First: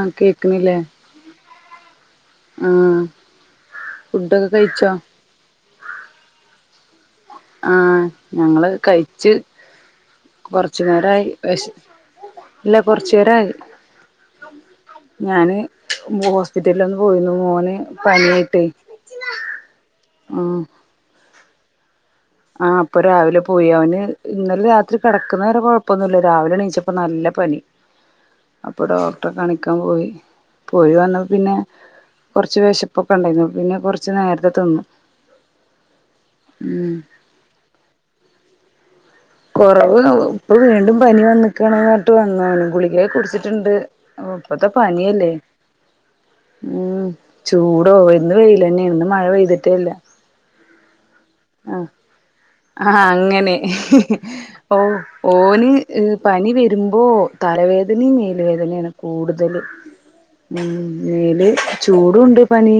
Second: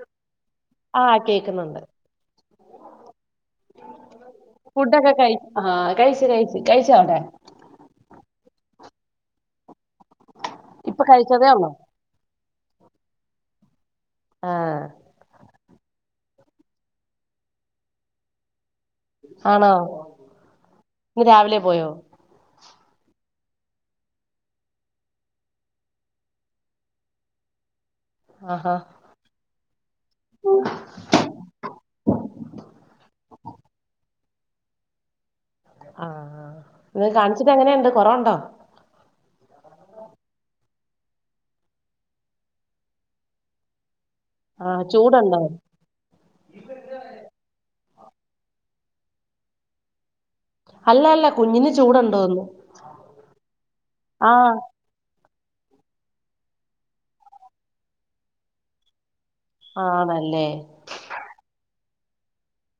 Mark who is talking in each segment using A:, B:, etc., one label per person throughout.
A: ആഹ് കേക്കണില്ലേ
B: ക്കുന്നുണ്ട് [unintelligible]
A: ഫുഡൊക്കെ കഴിച്ചോ
B: ഫുഡക്ക കഴി ആഹ് ആഹ് കഴിച്ച്, കഴിച്ച്. കഴിച്ച അവ്ടെ?
A: ആഹ് ഞങ്ങള് കഴിച്ച്. കൊറച്ചു
B: ഇപ്പൊ
A: നേരായി
B: കഴിച്ചതേ
A: വെശ
B: ഉള്ളൂ
A: ഇല്ല കൊർ ചേരായി
B: ആഹ്
A: ഞാന് ഹോസ്പിറ്റൽലൊന്ന് പോയിന്നു മോന് പനിയായിട്ട്.
B: ആണോ ഇന്ന് രാവിലെ പോയോ?
A: ആ ഇപ്പ രാവിലെ പോയി. അവന് ഇന്നലെ രാത്രി കെടക്കുന്നവരെ കൊഴപ്പമൊന്നുല്ല രാവിലെ എണീച്ചപ്പ നല്ല പനി.
B: ആഹാ
A: അപ്പൊ ഡോക്ടറെ കണിക്കാൻ പോയി. പോയി വന്നപ്പ പിന്നെ കൊർച്ച് വെശപ്പൊക്കെ ഇണ്ടായിന്നു. പിന്നെ കൊർച്ച് നേരത്തെ തിന്നു.
B: ആഹ് ആഹ്
A: ഉം
B: ഇങ്ങ് കാണിച്ചിട്ട് എങ്ങനെണ്ട് കൊറവുണ്ടോ?
A: കൊറവ് ഇപ്പൊ വീണ്ടും പനി വന്ന്ക്കാണ്ർഞ്ഞിട്ട് വന്നാണ്. ഗുളികയെ കുടിച്ചിട്ട്ണ്ട്. ഓഹ് ഇപ്പത്തെ
B: ആഹ്
A: പനിയല്ലേ
B: ചൂടുണ്ടോ
A: ഉം ചൂ ട്ടോ ഇന്ന് വെയിലന്നെണ് ഇന്ന് മഴ പെയ്ത്ട്ടെ ഇല്ല.
B: ഹല്ല അല്ല കുഞ്ഞിന്
A: ആഹ്
B: ചൂടുണ്ടോന്ന്
A: ആഹ അങ്ങനെ ഇഹ് ഇഹ്
B: ആഹ്
A: ഓഹ് ഓന് പനി ഇഹ് വെര്മ്പോ തലവേദനിം മേല് വേദനെ ആണ്. കൂടുതല്
B: ആണല്ലേ
A: ഉം മേല് ചൂടുണ്ട് പനി.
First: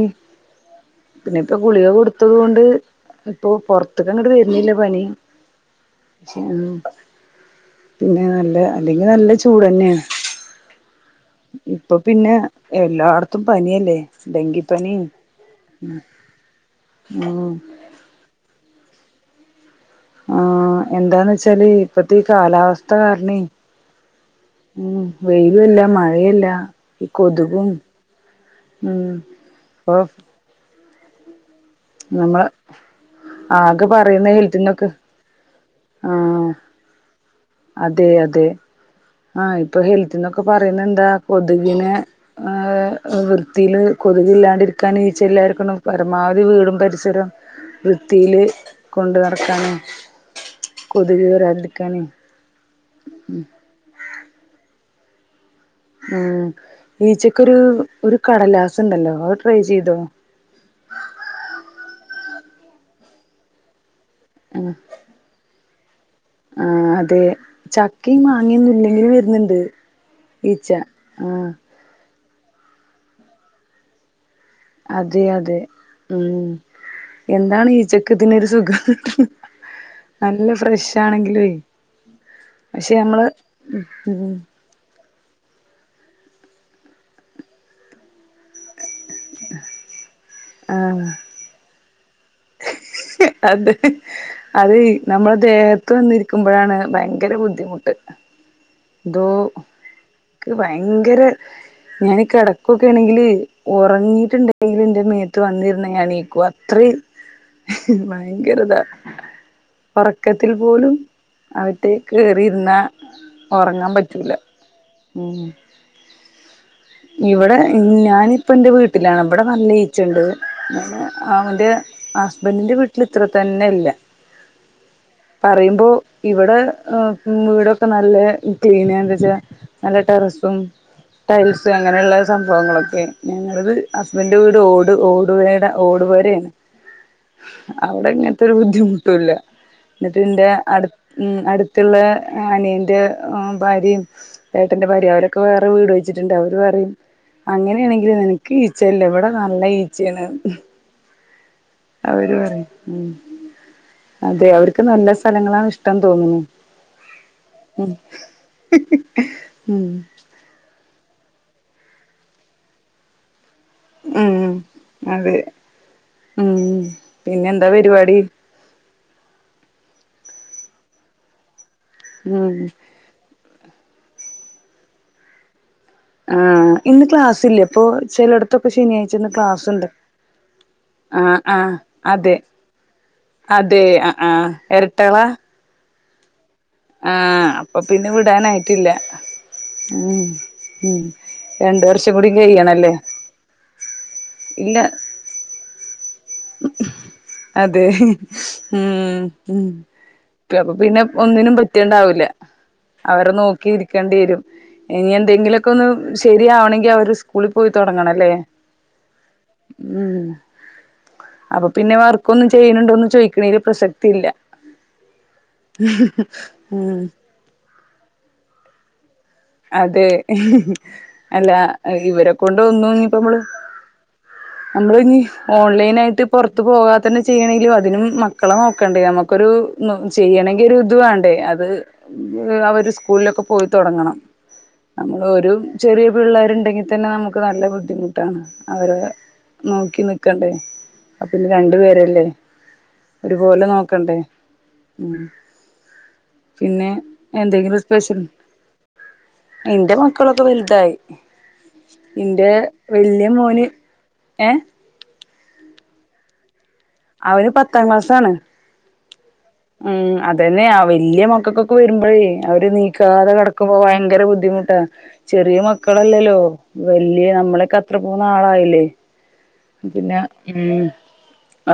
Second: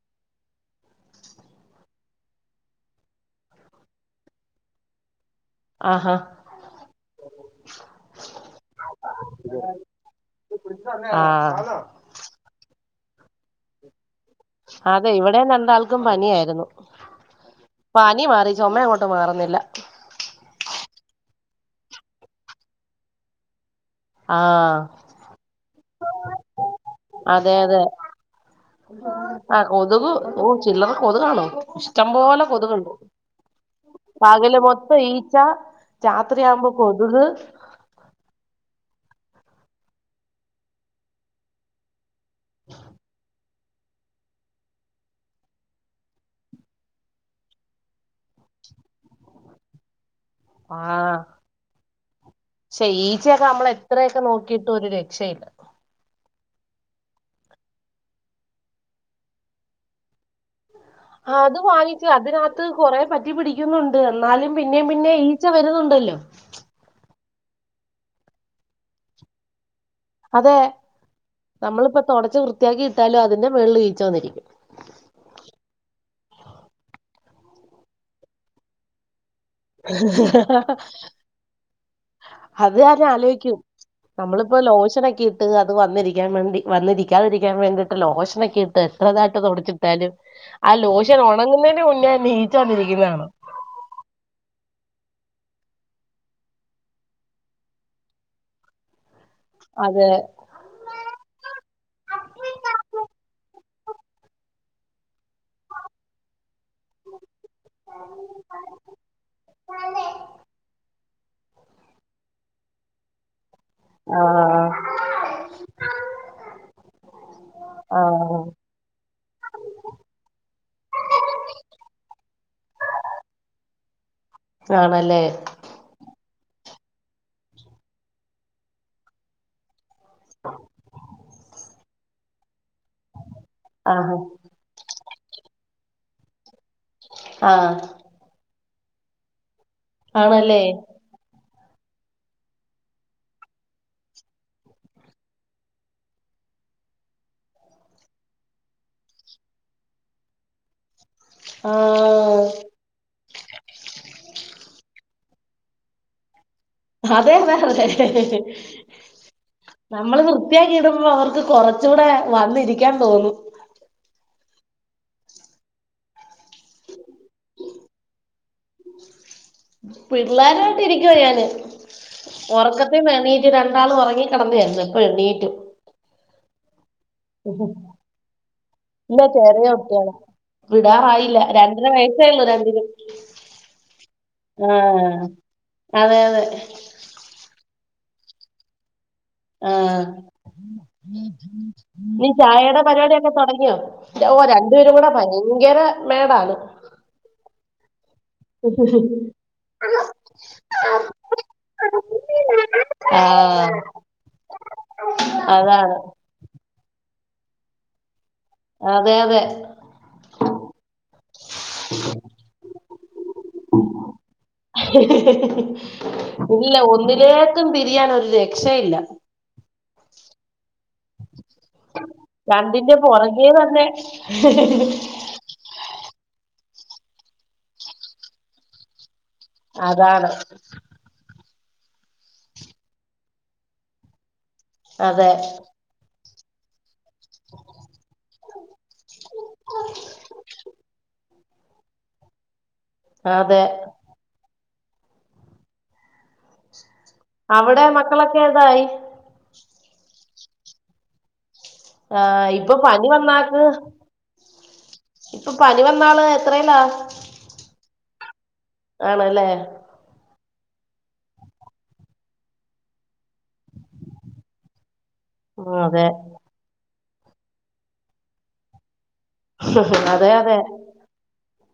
A: പിന്നെ, ഇപ്പ ഗുളിക കൊടുത്തത് കൊണ്ട് ഇപ്പൊ പൊർത്ത്ക്കങ്ങട്ട് വെര്ണില്ല പനി
B: ആഹാ
A: [unintelligible] പിന്നെ നല്ല അല്ലെങ്കി നല്ല ചൂടെന്നെണ്.
B: ആഹ്
A: എല്ലാർത്തും പനിയല്ലേ. ഡെങ്കിപ്പനിയും
B: അതെ ഇവിടെ രണ്ടാൾക്കും പനി ആയിരുന്നു.
A: ഉം
B: പനി മാറി ചൊമ അങ്ങോട്ട് മാറുന്നില്ല.
A: ആ എന്താന്ന് വെച്ചാല് ഇപ്പത്തെ ഈ കാലാവസ്ഥ കാരണെ
B: ആഹ്
A: - ഉം വെയിലുംയല്ല മഴയല്ല കൊതുകും ഉം
B: ആ
A: ഇപ്പൊ
B: കൊതുക് ഓ ചില്ലറ കൊതുകണോ ഇഷ്ടം പോലെ കൊതുക് ഉണ്ട്
A: ആക്കെ പറയുന്ന ഹെൽത്തിന്നൊക്കെ ആഹ്
B: രാത്രിയാവുമ്പോ കൊതുക്
A: അതെ അതെ ആഹ് ഇപ്പൊ ഹെൽത്തിന്നൊക്കെ പറയുന്ന എന്താ കൊതുകിനെ ആ വൃ- വൃത്തിൽ കൊതുക് എല്ലാണ്ടിരി രിക്കാനും ഈച്ചയില്ലാരിക്കണം പരമാവധി വീടും പരിസരം- വൃത്തിയില് കൊണ്ടു നടക്കണം
B: ആഹ ഈച്ചയൊക്കെ നമ്മളെ - ഇത്രയൊക്കെ നോക്കിയിട്ട് ഒരു രക്ഷയില്ല
A: ഉം ഈച്ചക്കൊരു ഒരു രു കടലാസുണ്ടല്ലോ അത് ട്രൈ ചെയ്തോ
B: അത് വാങ്ങിച്ചു അതിനകത്ത് കൊറേ പറ്റി പിടിക്കുന്നുണ്ട് എന്നാലും പിന്നേ പിന്നെ ഈച്ച വരുന്നുണ്ടല്ലോ
A: ആഹ് അതെ ചക്കയും മാങ്ങയൊന്നും ഇല്ലെങ്കിലും വരുന്നുണ്ട്
B: അതെ
A: ഈച്ച ആഹ്
B: നമ്മളിപ്പ തൊടച്ച് വൃത്തിയാക്കി ഇട്ടാലും അതിന്റെ മേളില് ഈച്ച വന്നിരിക്കും
A: അതെ അതെ ഉം എന്താണ് ഈച്ചക്ക്‌യിതിനൊരു സുഖം നല്ല ഫ്രഷ ആണെങ്കിലുംലേ
B: അത് ഞാൻ ആലോചിക്കും
A: ഉം
B: നമ്മളിപ്പോൊ ലോഷനോക്കെ ഇട്ട് അത് വന്നിരിക്കാൻ വേണ്ടി വന്നിരിക്കാതിരിക്കാൻ വേണ്ടിയിട്ട് ലോഷനൊക്കെ ഇട്ട് എത്രതായിട്ട് തുടിച്ചിട്ടാലും ആ
A: ആഹ്
B: ലോഷൻ ഉണങ്ങുന്നതിന് മുന്നേ ഈച്ച വന്നിരിക്കും
A: അതെ അതെ നമ്മുടെ ദേഹത്ത് വന്നിരിക്കുമ്പോഴാണ് ഭയങ്കര ബുദ്ധിമുട്ട് എന്തോ
B: അതെ
A: ഭയങ്കര ഞാൻ കിടക്കുയൊക്കെആണെങ്കില് ഉറങ്ങിയിട്ടുണ്ടെങ്കിൽ എന്റെ മേ എര്ത്ത് വന്നിരുന്ന് ഞണീക്കും അത്രയും ഭയങ്കരതാ ഉറക്കത്തിൽ പോലും അകത്തേക്ക് കേറി ന്നാ ഉറങ്ങാൻ പറ്റില്ല
B: ആഹ്
A: ഇവിടെ
B: ആഹ്
A: ഞാനിപ്പ എന്റെ വീട്ടിലാണ് ഇവിടെ നല്ല ഈച്ചണ്ട് ഞാൻ അവടെ ഹസ്ബൻഡിന്റെ വീട്ടിൽ ഇത്ര തന്നെല്ല
B: ആണല്ലേ
A: പറയുമ്പോ ഇവിടെ വീടൊക്കെ നല്ല ക്ലീന എന്തച്ചാ നല്ല ടെറസും ടൈൽസും അങ്ങനെയുള്ള സംഭവങ്ങളൊക്കെ ഞങ്ങളത്
B: ആഹ്
A: ഹസ്ബൻഡ്റെ വീട് ഓട് ഓടുവീടെ ഓടു പോരെയാണ്
B: ആഹ്
A: അവിടെ ഇങ്ങനത്തെരു ബുദ്ധിമുട്ടല്ല എന്നിട്ടന്റെ
B: ആണല്ലേ
A: അടു ഉം അടു ത്തുള്ള അനിയന്റെ ഭാര്യയും ചേട്ടന്റെ ഭാര്യയും അവരൊക്കെ വേറെ വീട് വച്ചിട്ട് ണ്ട് അവര് പറയും അങ്ങനെയാണെങ്കില് നനക്ക് ഈച്ചയില്ല ഇവിടെ നല്ല ഈച്ചയാണ് അവര്
B: ആഹ്
A: പറയും ഉം അതെ അവർക്ക് നല്ല സ്ഥലങ്ങളാണ് ഇഷ്ടംന്ന് തോന്നുന്നു
B: അതെന്നാ
A: ഉം
B: ഏഹ്
A: ഉം
B: നമ്മള് വൃത്തിയാക്കിടുമ്പോ അവർക്ക് കൊറച്ചൂടെ വന്നിരിക്കാൻ തോന്നും
A: ഉം അതെ ഉം പിന്നെ എന്താ പരിപാടി
B: പിള്ളേരുമായിട്ട് ഇരിക്കുവ ഞാന്
A: ഉം
B: ഉറക്കത്തി എണീ റ്റ് രണ്ടാളും ഉറങ്ങി കിടന്നായിരുന്നു ഇപ്പോ എണീറ്റു
A: ആഹ് ഇന്ന് ക്ലാസ് ഇല്ലേ അപ്പൊ ചിലയിടത്തൊക്കെ ശനിയാഴ്ച
B: ഇല്ല
A: ഇന്ന്
B: ചെറിയ
A: ക്ലാസ്ണ്ട്
B: കുട്ടികളാ വിടാറായില്ല രണ്ടര വയസ്സായില്ലോ രണ്ടിനും
A: അതെ ആഹ് ആഹ് ഇരട്ടകള
B: ആഹ് അതെ അതെ
A: ആഹ് അപ്പൊ പിന്നെ വിടാനായിട്ടില്ല
B: ആഹ്
A: ഉം ഉം രണ്ട് വർഷം
B: നീ
A: കൂടി
B: ചായയുടെ
A: കഴിയണല്ലേ
B: പരിപാടിയൊക്കെ തുടങ്ങിയോ ഓ
A: ഇല്ല
B: രണ്ടുപേരും കൂടെ ഭയങ്കര മേടാണ്
A: അതെ ഉം ഉം അപ്പൊ പിന്നെ ഒന്നിനും വൃത്തിയുണ്ടാവൂില്ല അവരെ നോക്കി
B: ആഹ്
A: ഇരിക്കേണ്ടി വരും ഇനി എന്തെങ്കിലുമൊക്കെ ഒന്ന്
B: അതാണ്
A: ശരിയാവണമെങ്കിൽ അവര് സ്കുളി പോയി തുടങ്ങണം അല്ലേ
B: അതെ അതെ
A: അപ്പൊ പിന്നെ വർക്കൊന്നും ചെയ്യണണ്ടോന്നന്ന് ചോയ്ക്കണെല് പ്രസക്തി ഇല്ല.
B: ഇല്ല
A: ഉം
B: ഒന്നിലേക്കും തിരിയാൻ ഒരു രക്ഷയില്ല.
A: അതെ അല്ല ഇവരെ കൊണ്ട്
B: രണ്ടിന്റെ
A: ഒന്നും ഇപ്പോ നമ്മള്
B: പുറകെ തന്നെ
A: നമ്മള് ഇനി ഓൺലൈൻ ആയിട്ട് പൊറത്ത് പോവാത്തെന്നെ ചെയ്യണേലും അതിനും മക്കളെ നോക്കണ്ടേ ഞമ്മ ക്കൊരുന്നു
B: അതാണ്
A: ചെയ്യണെങ്കി ഒരു ഇത് വാണ്ടേ അ ഇവര് ഏഹ് അവര് സ്കൂള്ലൊക്കെ പോയി തൊടങ്ങണം
B: അതെ
A: നമ്മളൊരു ചെറിയ പിള്ളേര്ണ്ടെങ്കി തന്നെ നമുക്ക് നല്ല ബുദ്ധിമുട്ടാണ് അവരെ നോക്കിന്ന്ക്കണ്ടേ ആഹ് പിന്നെ രണ്ടു പേരല്ലേ
B: അതെ
A: ഒര്പോലെ നോക്കണ്ടേ ഉം പിന്നെ
B: അവ്ടെ മക്കളൊക്കെ ഏതായി
A: ഇന്റെ മക്കളൊക്കെ വെല്തായി
B: ആ
A: ഇന്റെ
B: ഇപ്പൊ പനി
A: വെല്ല്യെ മോന് ഏഹ്
B: ഇപ്പം പനി വന്നാള് എത്രേല്ലാ?
A: അവന് പത്താ ക്ലാസാണ്
B: ആണ്ല്ലേ
A: തന്നെ ആഹ് വെല്ല്യെ മക്കക്കൊക്കെ വരുമ്പഴേ അവര് നീക്കാതെ കടക്കുമ്പോ ഭയങ്കര ബുദ്ധിമുട്ടാ ചെറിയ
B: ആ അതെ
A: മക്കളലല്ലോ വെല്ല്യെ അമ്മളെക്കത്ര പോന്ന ആളായില്ലെ? പിന്നെ
B: അതെ അതെ
A: ഉം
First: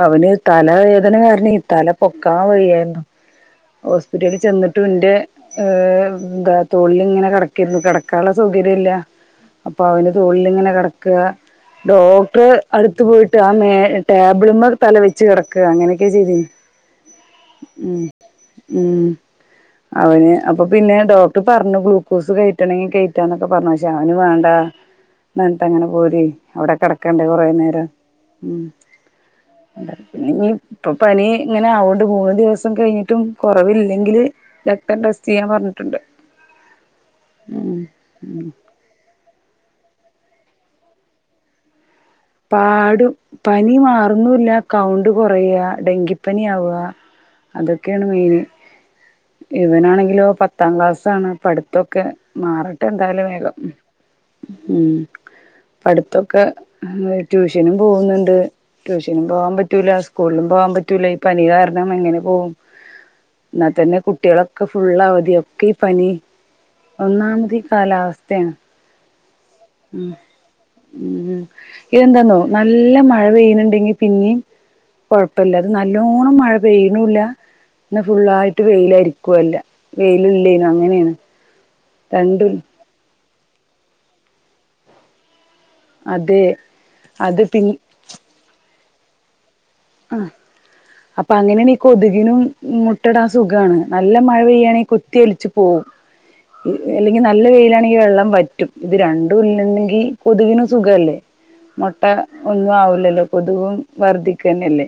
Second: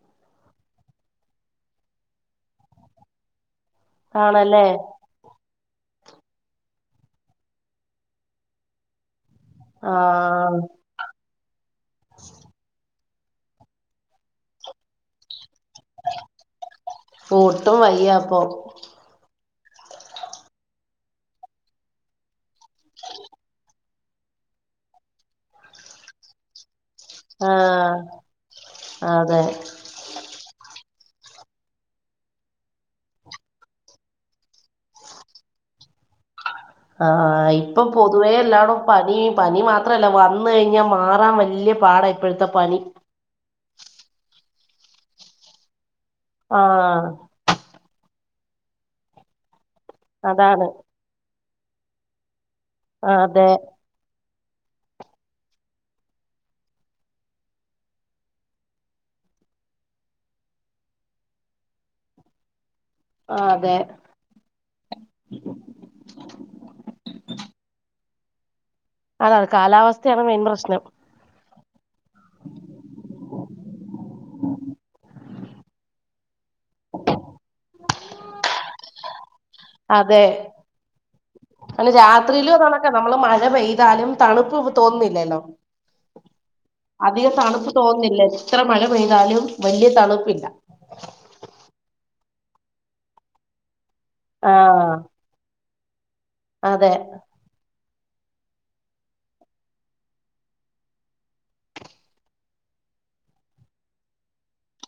A: അവന് തലവേദന കാരണെയ് തല പൊക്കാ വെയ്യാര്ന്നു ഹോസ്പിറ്റലിൽ
B: ആണല്ലേ
A: ചെന്നിട്ടും എന്റെ ഏ എന്താ തൊഴിലിങ്ങനെ കിടക്കിരുന്നു കിടക്കാനുള്ള സൗകര്യം ഇല്ല അപ്പൊ
B: ആ
A: അവന്റെ തുള്ളിലിങ്ങനെ കിടക്കുക ഡോക്ടർ അടു ത്ത് പോയിട്ട് ആ മേ ടേബിൾമ്മേ തല വെച്ച് കിടക്ക് അങ്ങനൊക്കെ ചെയ്തു
B: ഒട്ടും
A: ഉം
B: വയ്യ അപ്പൊ
A: ഉം അവന് അപ്പൊ പിന്നെ ഡോക്ടർ പറഞ്ഞു ഗ്ലൂക്കോസ് കഴറ്റണെങ്കിൽ കഴറ്റാന്നൊക്കെ പറഞ്ഞു ജാ അ ഒന്നും വേണ്ട എന്നിട്ട് അങ്ങനെ പോര് അവിടെ കിട കണ്ട് കുറേ
B: ആ
A: നേരം ഉം
B: അതെ
A: പിന്ന ഇപ്പൊ പനി ഇങ്ങനെ ആവുകൊണ്ട് മൂന്ന് ദിവസം കഴിഞ്ഞിട്ടും കുറവില്ലെങ്കിൽ രക്തം ടെസ്റ്റ് ചെയ്യാൻ പറഞ്ഞിട്ട് ണ്ട്
B: ആ ഇപ്പൊ പൊതുവേ
A: ഉം
B: എല്ലാണം പനി പനി മാത്രല്ല വന്ന് കഴിഞ്ഞാൽ മാറാൻ വലിയ പാട
A: പാടും പനി മാറുന്നുല്ല കൗണ്ട് കൊറയാ ഡെങ്കി പ്പനിയ ആവുക
B: ആഹ്
A: അതൊക്കെയാണ് മെയിന് ഇവനാണെങ്കിലോ
B: അതാണ്
A: പത്താം ക്ലാസ് ആണ് പഠിത്തൊക്കെ മാറട്ടെ
B: ആഹ്
A: എന്തായാലും
B: അതെ
A: വേഗം ഉം പടുത്തൊക്കെ ട്യൂഷനും പോകുന്നുണ്ട് ട്യൂഷനും പോകാൻ പറ്റൂല്ല സ്കൂളിലും പോകാൻ പറ്റൂല്ല ഈ പനി കാരണം എങ്ങനെ പോകും
B: ആഹ് അതെ
A: എന്നാൽത്തന്നെ കുട്ടികളൊക്കെ ഫുള് അവധിയ ഒക്കെ ഈ പനി ഒന്നാമത് കാലാവസ്
B: അതാ കാലാവസ്ഥയാണ് മെയിൻ പ്രശ്നം
A: ഉം ഇതെന്താന്നോ നല്ല മഴ പെയ്യുന്നുണ്ടെങ്കിൽ പിന്നീ കൊ പ്പല്ലാ നല്ലോണ്ണം മഴ പെയ്യണില്ല എന്ന ഫുള്ളായിട്ട് പെയിലായിരിക്കും ക്കുല്ല വെയില് ഇല്ലേനും അങ്ങനെയാണ്
B: അ
A: രണ്ടും
B: രാത്രിയിലോ നണക്കെ നമ്മള് മഴ പെയ്താലും തണുപ്പ് തോന്നുന്നില്ലല്ലോ
A: അതെ
B: അധികം
A: അത് പിൻ
B: തണുപ്പ് തോന്നുന്നില്ല എത്ര മഴ പെയ്താലും വലിയ
A: ആ
B: തണുപ്പില്ല
A: അപ്പൊ അങ്ങനെയണ് കൊതുകിനും മുട്ടട സുഖമാണ് നല്ല മഴ പെയ്യാണെങ്കിൽ
B: ആഹ്
A: കുത്തിയൊലിച്ചു പോവും
B: അതെ
A: അല്ലെങ്കിൽ നല്ല വെയിലാണെ വെള്ളം പറ്റും ഇത് രണ്ടും ഇല്ലണ്ടെങ്കിൽ കൊതുവിനു സുഖല്ലേ മുട്ട ഒന്നും ആവില്ലല്ലോ പൊതുവും വർദ്ധി കന്നല്ലേ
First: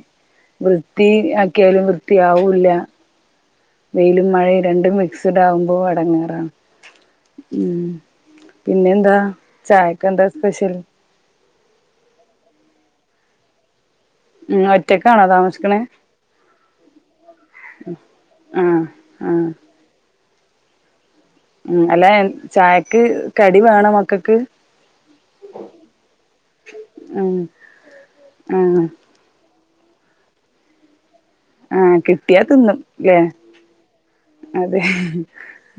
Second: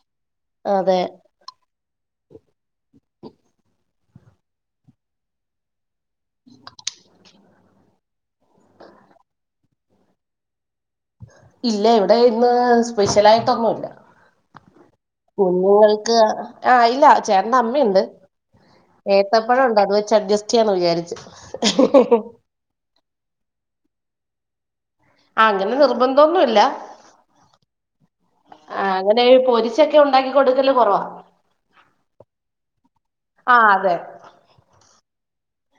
B: അതെ
A: വൃത്തി ആക്കിയാലും വൃത്തിയാവൂല്ല വെയിലും മഴയും രണ്ടും മിക്സിഡ് ആകുമ്പോ അടങ്ങാറാണ് ഉം പിന്നെ എന്താ ചായക്ക് എന്താ സ്പെഷ്യൽ
B: ഇല്ല ഇവിടെ ഇന്ന് സ്പെഷ്യൽ ആയിട്ടൊന്നുല്ല
A: ഉം ഒറ്റക്കാണോ താമസിക്കണേ
B: കുഞ്ഞുങ്ങൾക്ക് ആ ഇല്ല ചേട്ടന്റെ അമ്മയുണ്ട്
A: ആഹ് ആഹ്
B: ഏത്തപ്പഴമുണ്ട് അത് വെച്ച് അഡ്ജസ്റ്റ് ചെയ്യാന്ന് വിചാരിച്ചു
A: ഉം അല്ല ചായക്ക് കടി വേണ മക്കൾക്ക്
B: ആ അങ്ങനെ നിർബന്ധൊന്നുംല്ല
A: ആഹ്
B: ആ
A: ആഹ്
B: അങ്ങനെ പൊരിശൊക്കെ ഉണ്ടാക്കി കൊടുക്കല് കുറവാ
A: ആ കിട്ടിയാ തിന്നുംല്ലേ
B: ആ അതെ
A: അതെ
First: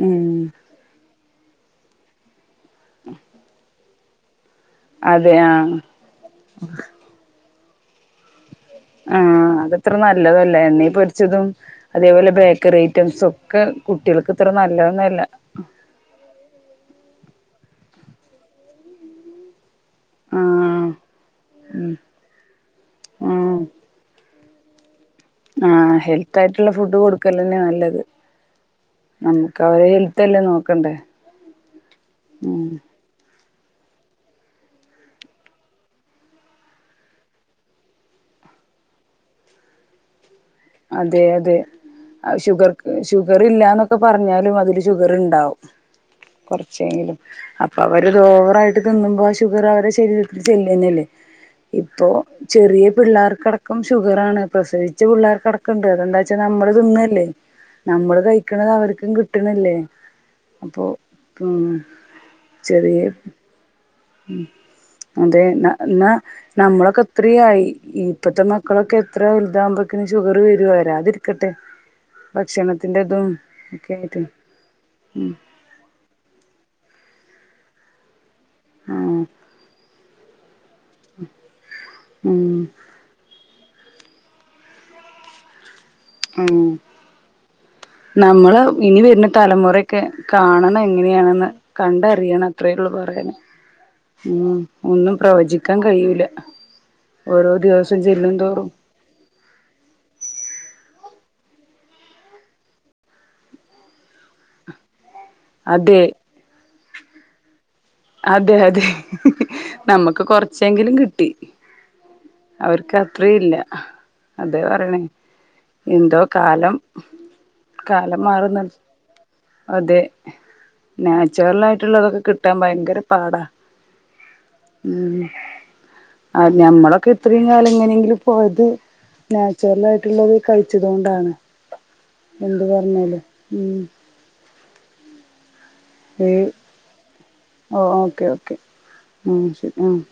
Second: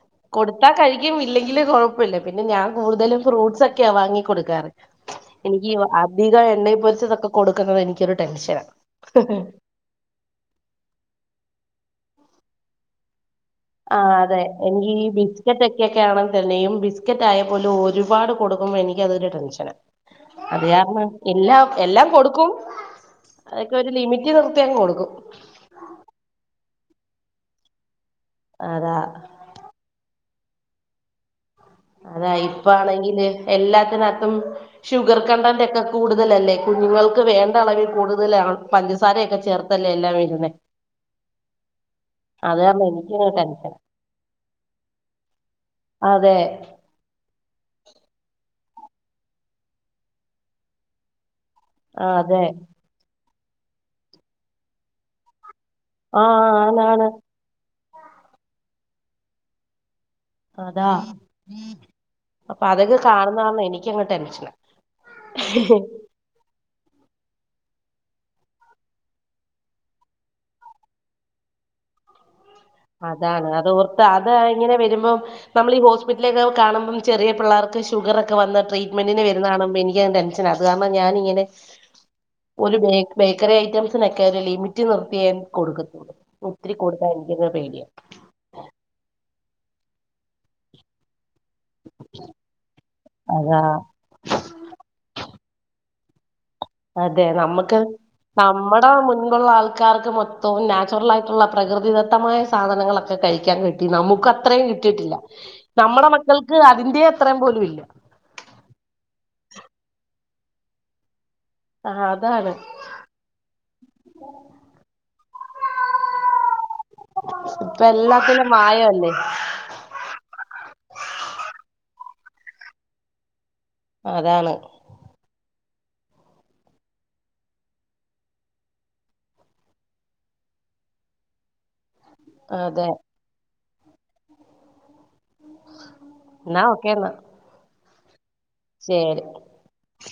A: ഉം
B: കൊടുത്താ കഴിക്കും ഇല്ലെങ്കില് കുഴപ്പമില്ല പിന്നെ ഞാൻ കൂടുതലും ഫ്രൂട്ട്സ് ഒക്കെയാ വാങ്ങി കൊടുക്കാറ്
A: അതെ
B: എനിക്ക്
A: ആഹ്
B: അധികം എണ്ണയിൽ പൊരിച്ചതൊക്കെ കൊടുക്കുന്നത് എനിക്കൊരു ടെൻഷനാ
A: ആ അതത്ര നല്ലയല്ല എണ്ണയിൽ പൊരിച്ചതും അതേപോലെ ബേക്കറി ഐറ്റംസും- ഒക്കെ
B: ആ
A: കുട്ടികൾക്ക്
B: അതെ
A: ഇത്ര
B: എനിക്ക്
A: നല്ലതൊന്നല്ല
B: ബിസ്ക്കറ്റ് ഒക്കെക്കെ ആണ തന്നെയും ബിസ്കറ്റ് ആയ - പോലും ഒരുപാട് കൊടുക്കുമോ എനിക്കതൊരു ടെൻഷന അത്
A: ആഹ്
B: കാരണം എല്ലാം
A: ഉം
B: എല്ലാം കൊടുക്കും അതൊക്കെ ഒരു ലിമിറ്റ്- യങ്ങ് കൊടുക്കും
A: ആ ഹെൽത്തായിട്ടുള്ള ഫുഡ് കൊടുക്കല് തന്നെയാ നല്ലത്
B: അതാ
A: നമുക്ക് അവരെ ഹെൽ- തല്ലേ നോക്കണ്ടേ
B: അതാ
A: ഉം
B: ഇപ്പാണെങ്കില് ദേ എല്ലാത്തിനകത്തും ഷുഗർ കണ്ടന്റ് ഒക്കെ കൂടുതലല്ലേ കുഞ്ഞുങ്ങൾക്ക് വേണ്ട അളവിൽ കൂടുതലാ- ഇപ്പം പഞ്ചസാരയൊക്കെ ചേർത്തല്ലേ എല്ലാം വരുന്നെ
A: അതെ അതെ ഷുഗറ്
B: കാരണം എനിക്കങ്ങ്
A: ഷുഗറ്
B: ടെൻഷൻ
A: ഇല്ലാന്നൊക്കെ പറഞ്ഞാലും അതില് ഷുഗറ്ണ്ടാവും
B: അതെ
A: കൊറ ശ്ശെങ്കിലും അപ്പം അവരത് ഓവർ ആയിട്ട് തിന്നുമ്പോ ആ ഷുഗറ് അവരുടെ ശരീരത്തിൽ ചെല്ലന്നല്ലേ
B: ആ
A: ഇപ്പം
B: അതെ
A: ചെറിയ പിള്ളേർക്ക് അടക്കം ഷുഗറാണ് പ്രസവിച്ച പിള്ളേർക്ക് അടക്കം ണ്ട്
B: ആ
A: അതെന്താച്ചാ നമ്മള്
B: ആണാണ്
A: തിന്നല്ലേ നമ്മള് കഴിക്കണത് അവർക്കും കിട്ടണില്ലേ അപ്പോ
B: അതാ
A: ഉം
B: അപ്പൊ
A: ചെറിയ
B: അതൊക്കെ കാണുന്ന കാരണം എനിക്കങ്ങ്
A: ഉം
B: ടെൻഷനാ
A: അതെ ന്ന ന്ന നമ്മളൊക്കെ ഇത്രേം ആയി ഇപ്പത്തെ മക്കളൊക്കെ എത്ര വലുതാകുമ്പോക്കിന് ഷുഗറ് വരോ വരാതിരിക്കട്ടെ ഭക്ഷണത്തിന്റെതും
B: അതാണ് അത്
A: ഒക്കെ
B: ഓർത്ത്
A: ആയിട്ട്
B: അത് ഇങ്ങനെ വരുമ്പം നമ്മള് ഈ ഹോസ്പിറ്റലൊക്കെ കാണുമ്പം ചെറിയ പിള്ളേർക്ക് ഷുഗറ് ക്കെ വന്ന് ട്രീറ്റ്മെന്റിന്
A: ആ
B: വരുന്ന കാണുമ്പം എനിക്കങ്ങ് ടെൻഷന അത് കാരണം ഞാനിങ്ങനെ
A: ഉം
B: ഓല് ബേ ബേക്കറി ഐറ്റം സിനൊക്കെ ഒരു ലിമിറ്റ് നിർത്തിയെ കൊടുക്കത്ത്
A: ഉം
B: ഒത്തിരി കൊടുത്തായിരുന്നു
A: നമ്മള് ഇനി വരുന്ന തലമുറയൊക്കെ കാണണം എങ്ങനെയാണെന്ന് കണ്ടറിയണം അത്രേ ഉള്ളൂ പറയാന്
B: അതാ
A: ഉം ഒന്നും പ്രവചിക്കാൻ കഴിയി
B: അതെ നമ്മക്ക്
A: ചെല്ലും തോറും
B: നമ്മുടെ മുൻപുള്ള ആൾക്കാർക്ക് മൊത്തവും നാച്ചുറൽ ആയി ള്ള പ്രകൃതിദത്തമായ സാധനങ്ങളൊക്കെ കഴിക്കാൻ കിട്ടി നമുക്ക് അത്രയും കിട്ടിയിട്ടില്ല
A: അതെ
B: നമ്മടെ മക്കൾക്ക് അതിന്റെ അത്രയും പോലും ഇല്ല
A: അതെ അതെ നമുക്ക് കൊറച്ചെങ്കിലും കിട്ടി
B: ആ അതാണ്
A: അവർക്ക് അത്രയും ഇല്ല അത പറയണേ എന്തോ കാലം
B: ഇപ്പം
A: കാലം
B: എല്ലാത്തിനും
A: മാറുന്ന
B: മായവല്ലേ
A: അതെ നാച്ചുറൽ ആയിട്ടുള്ളതൊക്കെ കിട്ടാൻ ഭയങ്കര പാടാ
B: അതാണ്
A: ഉം ആഹ് ഞമ്മളൊക്കെ ഇത്രയും കാലം ഇങ്ങനെയെങ്കിലും പോയത് നാച്ചുറൽ ആയിട്ടുള്ളത് കഴിച്ചത് കൊണ്ടാണ് എന്ത്
B: അതെ
A: പറഞ്ഞാലും ഉം ഏഹ്
B: ന്നാ ഓക്കേന്നാ
A: ഓ ഓക്കെ ഓക്കെ
B: ശരി
A: ഉം ശരി ആഹ്